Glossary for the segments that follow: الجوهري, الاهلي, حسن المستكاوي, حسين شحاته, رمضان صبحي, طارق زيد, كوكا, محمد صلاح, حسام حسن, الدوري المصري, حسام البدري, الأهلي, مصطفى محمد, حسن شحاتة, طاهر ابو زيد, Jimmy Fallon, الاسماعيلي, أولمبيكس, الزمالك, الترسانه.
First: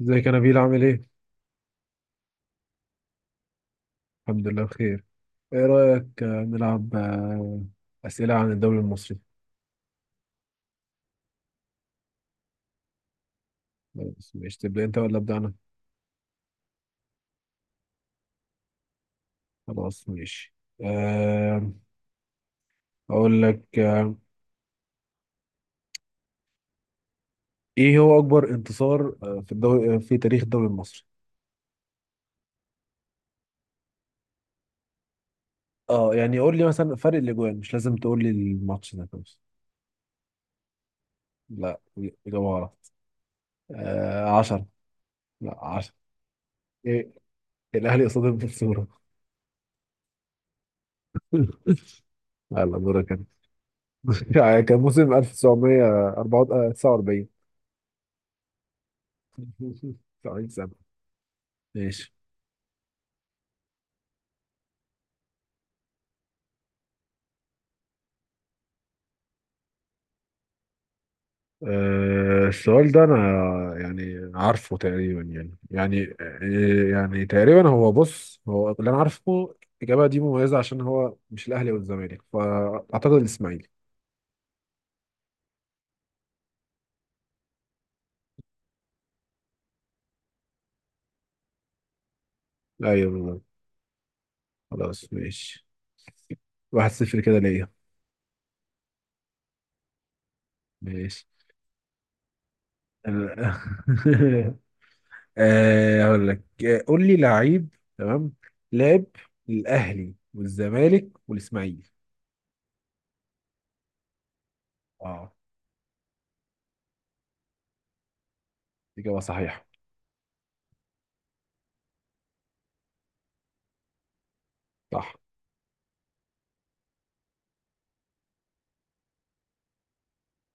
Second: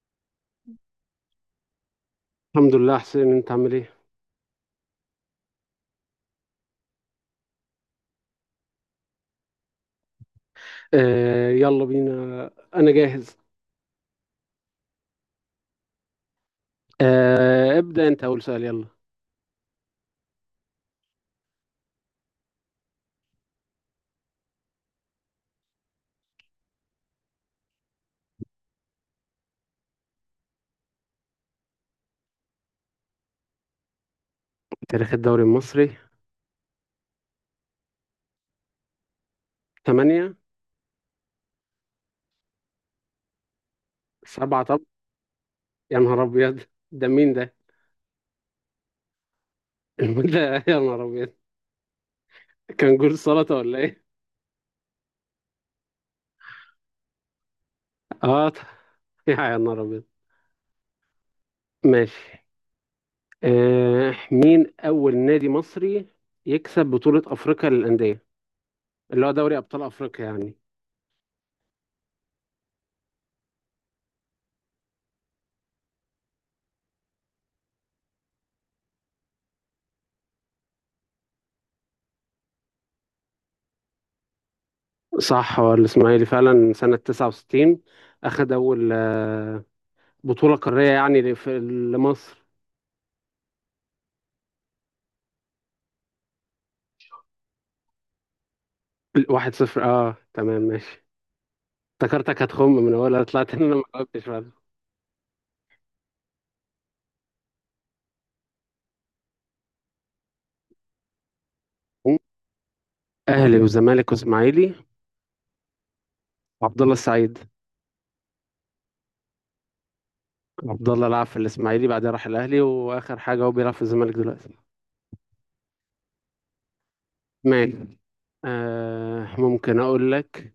ازيك يا نبيل عامل ايه؟ الحمد لله حسين، انت عامل ايه؟ الحمد لله بخير. ايه رأيك، نلعب أسئلة عن الدوري المصري؟ يلا بينا. انا جاهز. بس ماشي، تبدأ انت ولا أبدأ أنا؟ ابدأ انت، اول سؤال يلا. خلاص ماشي. آه، أقول لك، ايه هو أكبر انتصار في الدوري، في تاريخ الدوري المصري؟ تاريخ الدوري المصري. اه يعني قول لي مثلا فرق الأجوان، مش لازم تقول لي الماتش ده بس. 8. لا، إجابة غلط. 7 عشرة. طب. لا، عشرة. يا نهار ابيض، ده ايه؟ مين ده؟ الأهلي قصاد المنصورة. ده يا نهار ابيض. يلا كان دورك جول انت. سلطة ولا ايه؟ كان موسم 1949. اه يا نهار ابيض. سعيد سبع. ماشي. ماشي. مين اول نادي مصري يكسب بطولة افريقيا للأندية، اللي هو دوري ابطال افريقيا يعني؟ السؤال ده انا يعني عارفه تقريبا، يعني تقريبا هو، بص هو اللي انا عارفه، الاجابه دي مميزه عشان هو مش الاهلي والزمالك، فاعتقد الاسماعيلي. صح، هو الاسماعيلي فعلا، سنة 69 اخد اول بطولة قارية يعني لمصر. ايوه بالظبط. خلاص ماشي، واحد صفر كده ليا. واحد صفر، اه تمام ماشي. ماشي افتكرتك هتخم من اولها، آه، طلعت ان انا ما جاوبتش بعد. هقول لك، قول لي لعيب تمام لعب للاهلي والزمالك والاسماعيلي. اهلي وزمالك واسماعيلي، اه. وعبد الله السعيد. اجابه صحيحه. عبد الله لعب في الاسماعيلي، بعدين راح الاهلي، واخر حاجة هو بيلعب في الزمالك دلوقتي. صح. ماشي. ممكن اقول لك،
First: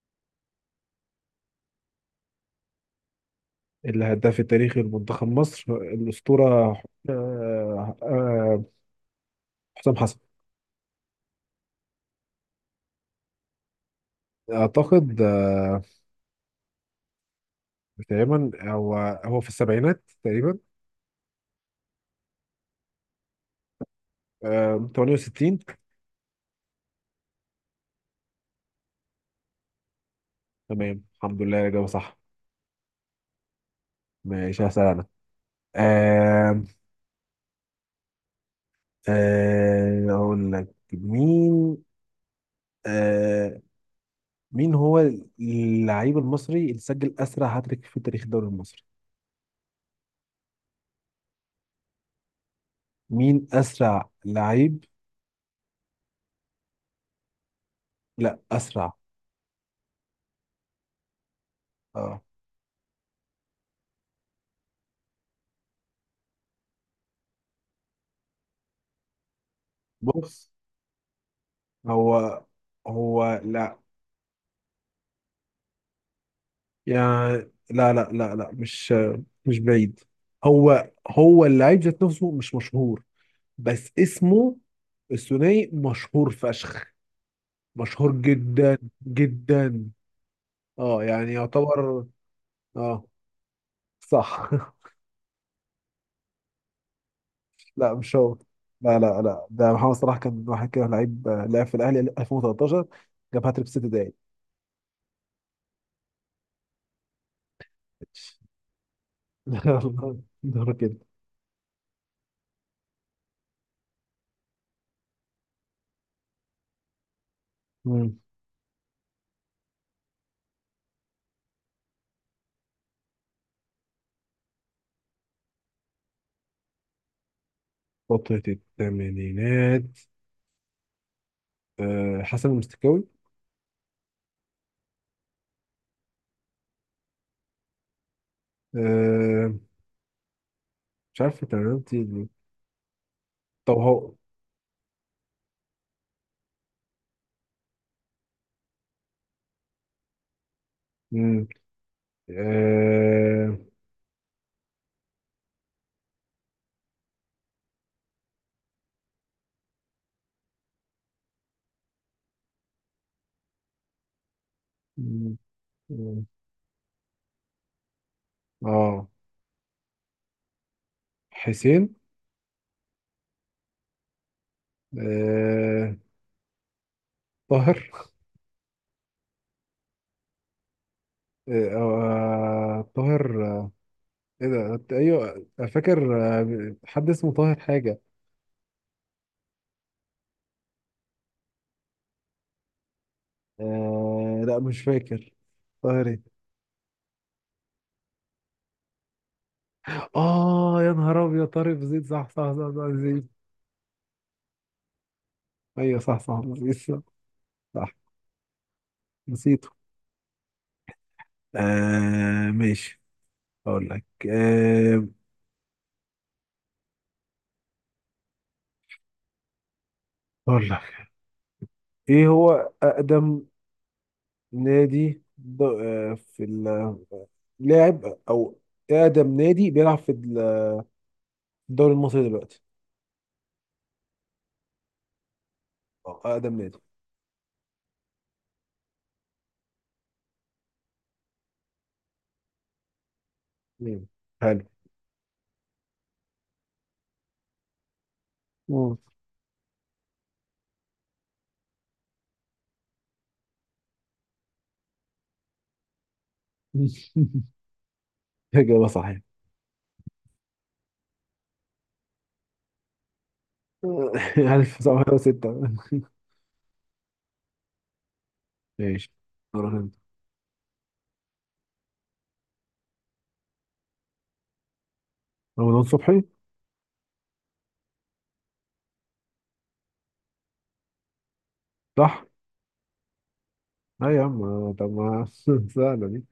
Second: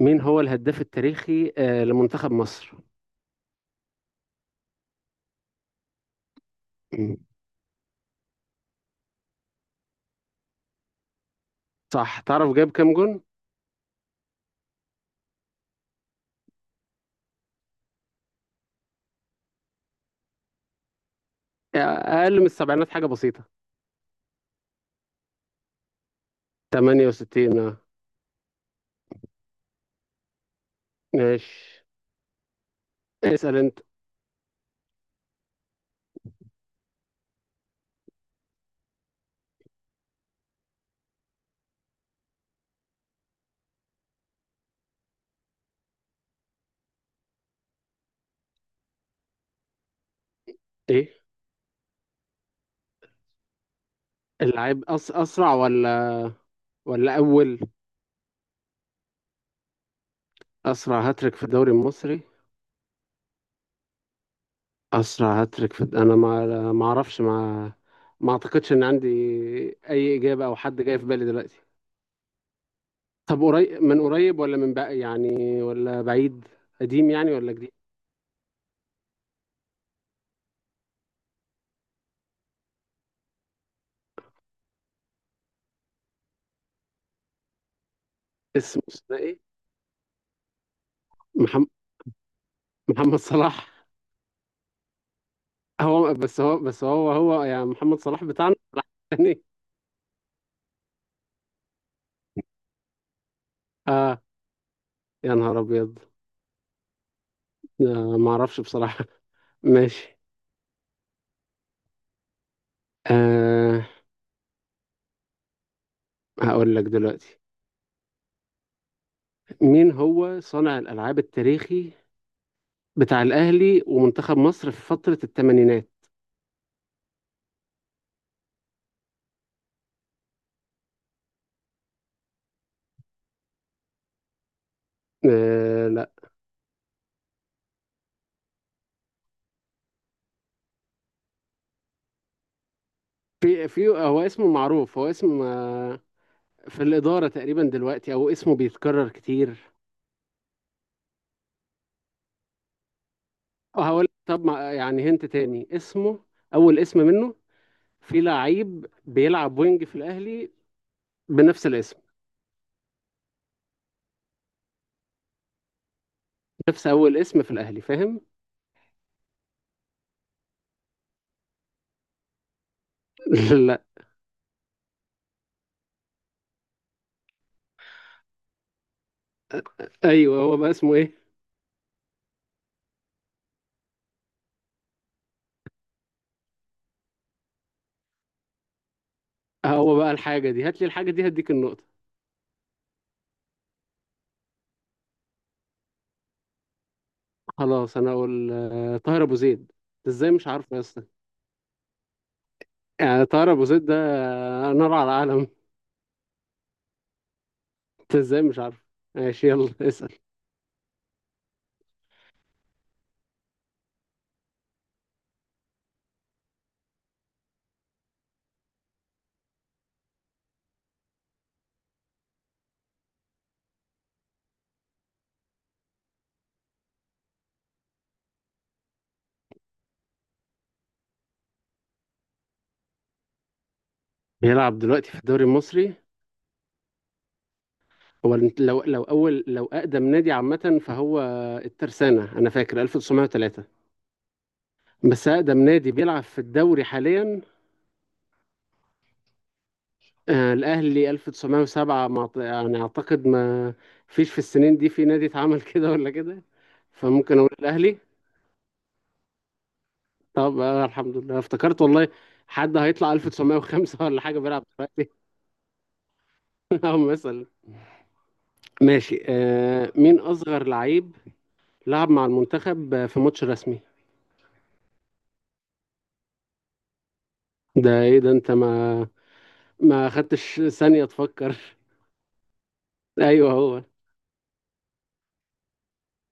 مين هو الهداف التاريخي لمنتخب مصر؟ الهداف التاريخي لمنتخب مصر الأسطورة مم. آه، آه، حسام حسن. صح، تعرف جاب كام جون؟ أعتقد تقريبا هو في السبعينات تقريبا. آه، اقل من السبعينات حاجة بسيطة. 68. 68 اه. تمام، الحمد لله ماشي، الإجابة صح. اسأل انت. ماشي، هسأل أنا. آه، أقول لك مين. آه، مين هو اللعيب المصري اللي سجل أسرع هاتريك في تاريخ الدوري المصري؟ ايه؟ مين أسرع لعيب؟ اللعيب أسرع ولا ولا أول؟ لا، أسرع. أسرع هاتريك في الدوري اه المصري. أسرع هاتريك في أنا ما أعرفش، ما أعتقدش إن عندي أي إجابة بص، أو حد جاي في بالي دلوقتي. هو هو طب لا قريب من قريب ولا من بقى يعني، ولا بعيد؟ قديم يعني يعني، ولا جديد؟ لا لا لا لا، مش بعيد. هو هو اللعيب ذات نفسه مش مشهور، بس اسمه الثنائي مشهور فشخ، مشهور جدا اسمه إيه؟ جدا. اه يعني محمد. يعتبر. اه. محمد صلاح. صح. هو بس هو بس هو هو يعني، لا محمد مش صلاح هو. بتاعنا؟ صلاح لا لا التاني؟ لا، ده محمد صلاح كان واحد كده لعيب لعب في الاهلي 2013، جاب هاتريك في ست دقايق. آه، يا نهار أبيض. آه، ما أعرفش بصراحة. ماشي. يلا دورك كده. آه هقول لك دلوقتي، مم. مين هو صانع الألعاب التاريخي بتاع الأهلي ومنتخب مصر في فترة الثمانينات؟ فترة الثمانينات، حسن المستكاوي. لا. آه، مش عارف تمرينتي دي. في طب في هو هو اسمه معروف، هو اسم في الإدارة تقريبا دلوقتي، أو اسمه بيتكرر كتير. مم، آه، أو هقول طب، ما يعني هنت تاني اسمه، أول اسم منه. في لعيب بيلعب وينج في الأهلي بنفس الاسم، مم، مم، نفس أول اسم في الأهلي، فاهم؟ آه، حسين. لا. آه، طاهر. أيوه، هو بقى اسمه إيه؟ طاهر. ايه ده، ايوه فاكر حد اسمه طاهر حاجة. هو بقى الحاجة دي، هات لي الحاجة دي هديك النقطة. لا مش فاكر، طاهر ايه؟ خلاص، انا اقول آه، طاهر ابو زيد. انت ازاي مش عارفه يا اه يا اسطى؟ نهار ابيض، طارق زيد، صح صح صح صح، يعني زيد. طاهر ابو زيد ده آه، نار على العالم. ايوه صح صح، زيد، صح. صح. انت ازاي مش عارفه. ماشي، نسيته. يلا اسال. ماشي، اقول لك. آه أقول لك، إيه هو أقدم نادي لاعب، أو أقدم نادي بيلعب في الدوري المصري دلوقتي، بيلعب دلوقتي في الدوري المصري. أو أقدم نادي. هو لو اول، لو اقدم نادي عامه، فهو الترسانه، انا فاكر 1903. مم. حلو. بس اقدم نادي بيلعب في الدوري حاليا مم. آه، الاهلي 1907. ما يعني اعتقد ما فيش في السنين دي في نادي اتعمل كده ولا كده، فممكن اقول الاهلي. إجابة صحيحة. طب آه، الحمد لله افتكرت والله. حد هيطلع 1905 ولا حاجة بيلعب دلوقتي؟ 1906. أو مثلا. ماشي ماشي. دورك آه، أنت. مين أصغر لعيب لعب مع المنتخب آه، في ماتش رسمي؟ رمضان صبحي، ده إيه ده، أنت ما خدتش ثانية تفكر. صح؟ أيوه، هو. لا يا عم، طب ما سهلة دي.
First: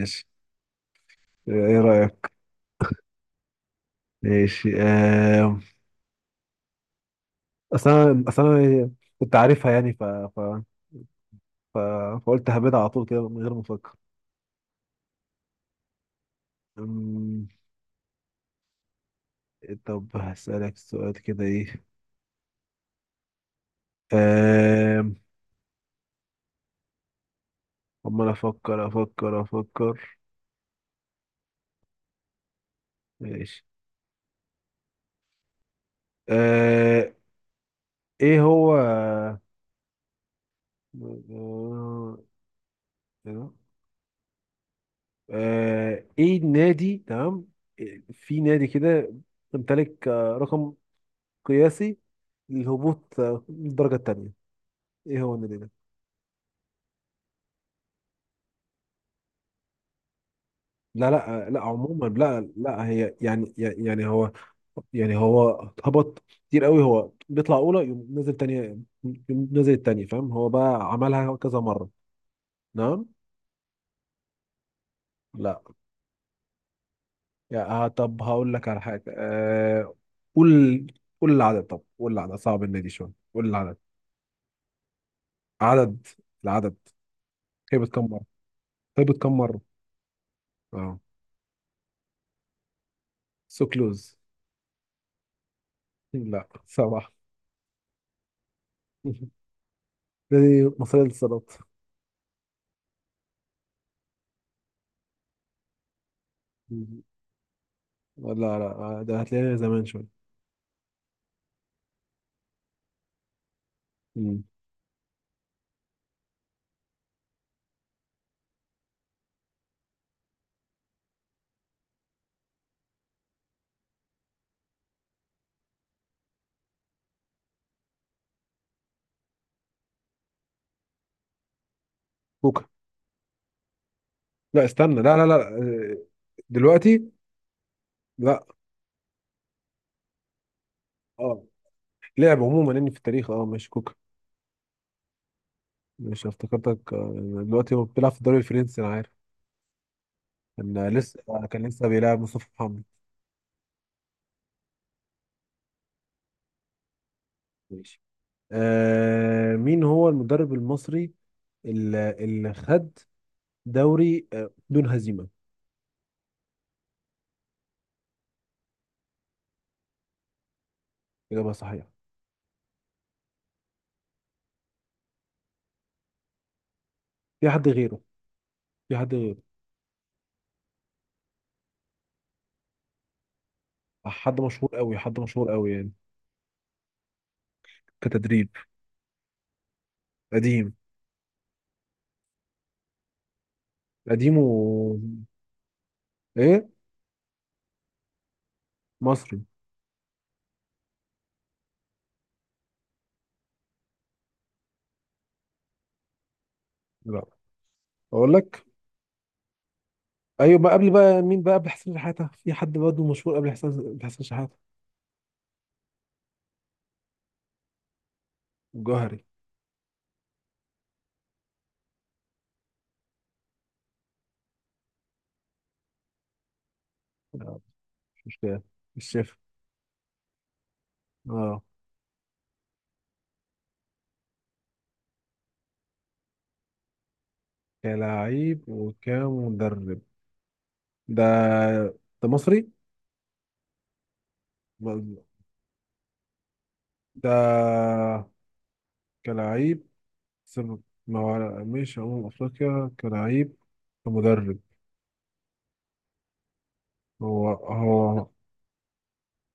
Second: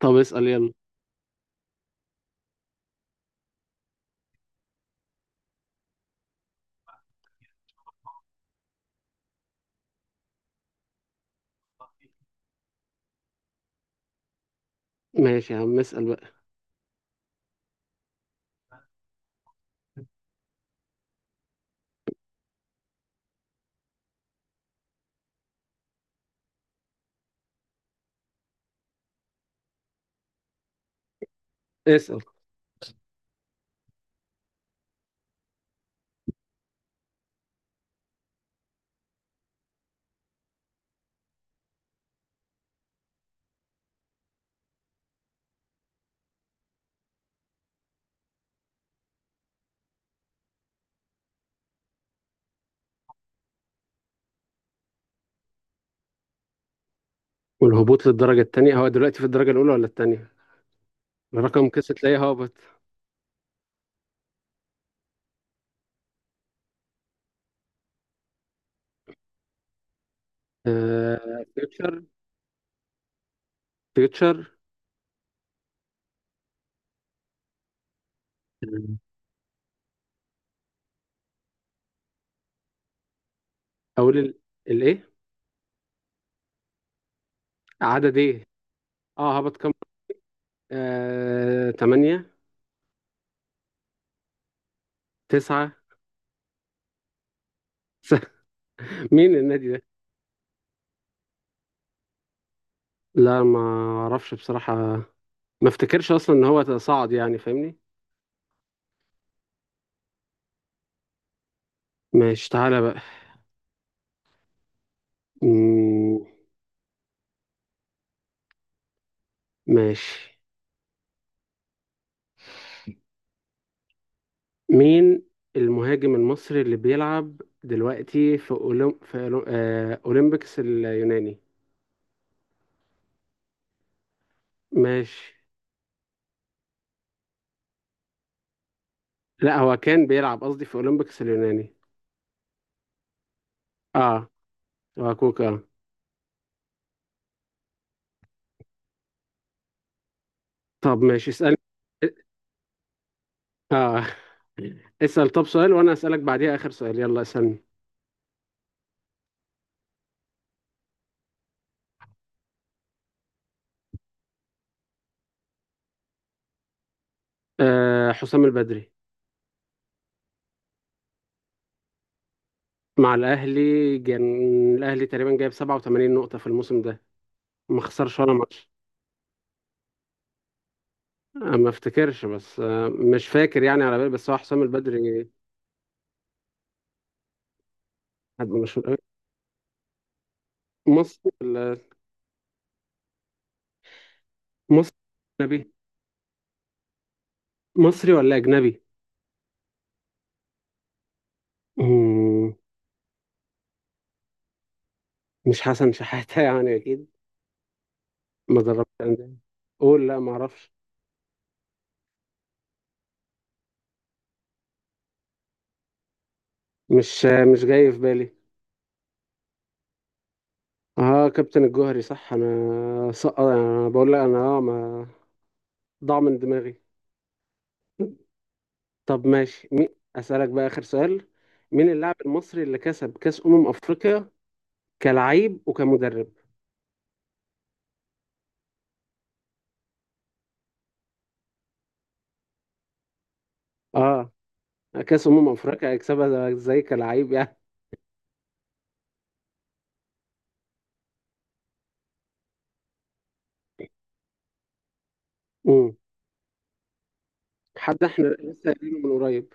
طب اسأل يلا. إيه رأيك؟ ماشي. أصل أنا كنت عارفها، يعني ف- فقلت هبدأ على طول كده من غير ما افكر. ماشي يا عم، اسأل بقى. أمم، طب هسألك سؤال كده، ايه. أم، عمال افكر افكر افكر. اسأل. ماشي. أه، ايه هو أه... ايه النادي؟ تمام، في نادي كده امتلك رقم قياسي للهبوط، للدرجة التانية. ايه هو النادي ده؟ والهبوط للدرجة التانية، هو دلوقتي في الدرجة الأولى ولا التانية؟ لا لا، لا الرقم كسر عموما، تلاقيه لا هابط. لا، هي يعني، يعني هو هبط كتير قوي، هو بيطلع اولى يقوم نازل تانية، يقوم نازل التانية، فاهم؟ هو بقى عملها آه كذا مرة. فيوتشر. نعم. فيوتشر. لا، يا طب هقول لك على حاجة. قول، قول العدد، طب قول العدد، صعب النادي شوية، قول العدد. أقول الإيه؟ عدد العدد هبط كم عدد مرة، إيه؟ هبط كم اه هبط مرة. كام؟ اه آه، تمانية. سوكلوز. تسعة. لا، سبعة. مين النادي ده؟ نادي مصرية للصالات. لا، ما اعرفش بصراحة. ما افتكرش اصلا ان هو صعد يعني، فاهمني؟ لا لا، ده هتلاقيها زمان شوية. ماشي، تعالى بقى. مم. مم، ماشي. مين المهاجم المصري اللي بيلعب دلوقتي في أولمبيكس اليوناني؟ كوكا، لا استنى، لا لا ماشي. لا، دلوقتي. لا. لا، هو كان بيلعب قصدي في أولمبيكس اه، اليوناني. لعب عموما اني في التاريخ، اه ماشي كوكا. اه. هو كوكا. مش افتكرتك. دلوقتي هو بيلعب في الدوري الفرنسي، انا عارف. كان آه، طب لسه ماشي، آه، اسأل. كان لسه بيلعب مصطفى محمد. اه اسأل. طب سؤال، وانا اسألك بعديها اخر سؤال، يلا اسألني. ماشي. مين هو المدرب المصري اللي خد دوري بدون هزيمة؟ آه، حسام البدري. إجابة صحيحة. مع الأهلي كان، الأهلي تقريبا جايب 87 نقطة في الموسم ده، في حد ما غيره؟ خسرش ولا ماتش. في حد غيره؟ آه، ما افتكرش، بس آه، مش فاكر يعني، على بالي بس هو حد حسام مشهور قوي، البدري. حد مشهور قوي يعني، كتدريب حد مشهور قوي. قديم، مصري ولا. قديم و مصري أجنبي. ايه. مصري ولا أجنبي؟ مصري. مم، مش حسن شحاتة يعني أكيد؟ لا، اقول ما لك، دربش أندية. قول لا، ما ايوه بقى، أعرفش. قبل بقى مين بقى قبل حسين شحاته؟ في حد برضه مشهور قبل حسين، قبل حسين شحاته. مش آه، مش جاي في بالي. الجوهري. اه، كابتن الجوهري، صح، انا سقط، انا بقول لك، انا اه ما ضاع من دماغي. آه، مش مشكله، طب الشيف. ماشي، أسألك بقى آخر سؤال. اه مين اللاعب المصري اللي كسب كأس أمم أفريقيا كلاعب وكمدرب؟ كلاعب وكمدرب، ده ده مصري اه، كأس أمم أفريقيا هيكسبها ازاي ده، كلاعب يعني؟ كلاعب سب... ما هو مش أمم أفريقيا كلاعب، كمدرب. مم. هو هو حد احنا لسه قايلينه من قريب.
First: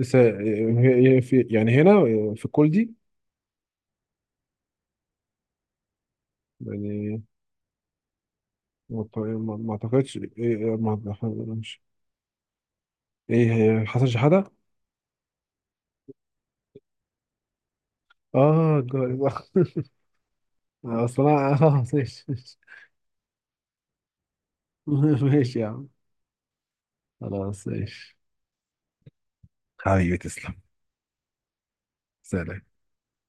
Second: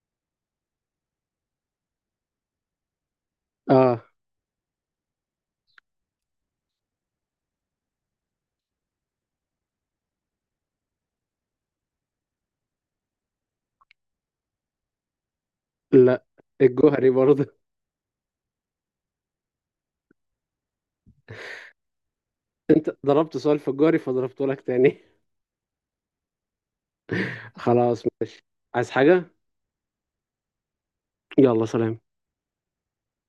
يعني هنا في الكل دي، اه. يعني ما أعتقدش، إيه إيه، ما- مش، إيه هي، حسن شحاتة. لا، الجوهري برضه. اه الجاري بقى. اصل انا، اه ماشي. انت ضربت سؤال في الجوهري فضربته لك تاني. ماشي يا عم، خلاص خلاص. ماشي. عايز حاجة؟ حبيبي تسلم. يلا، سلام. سلام.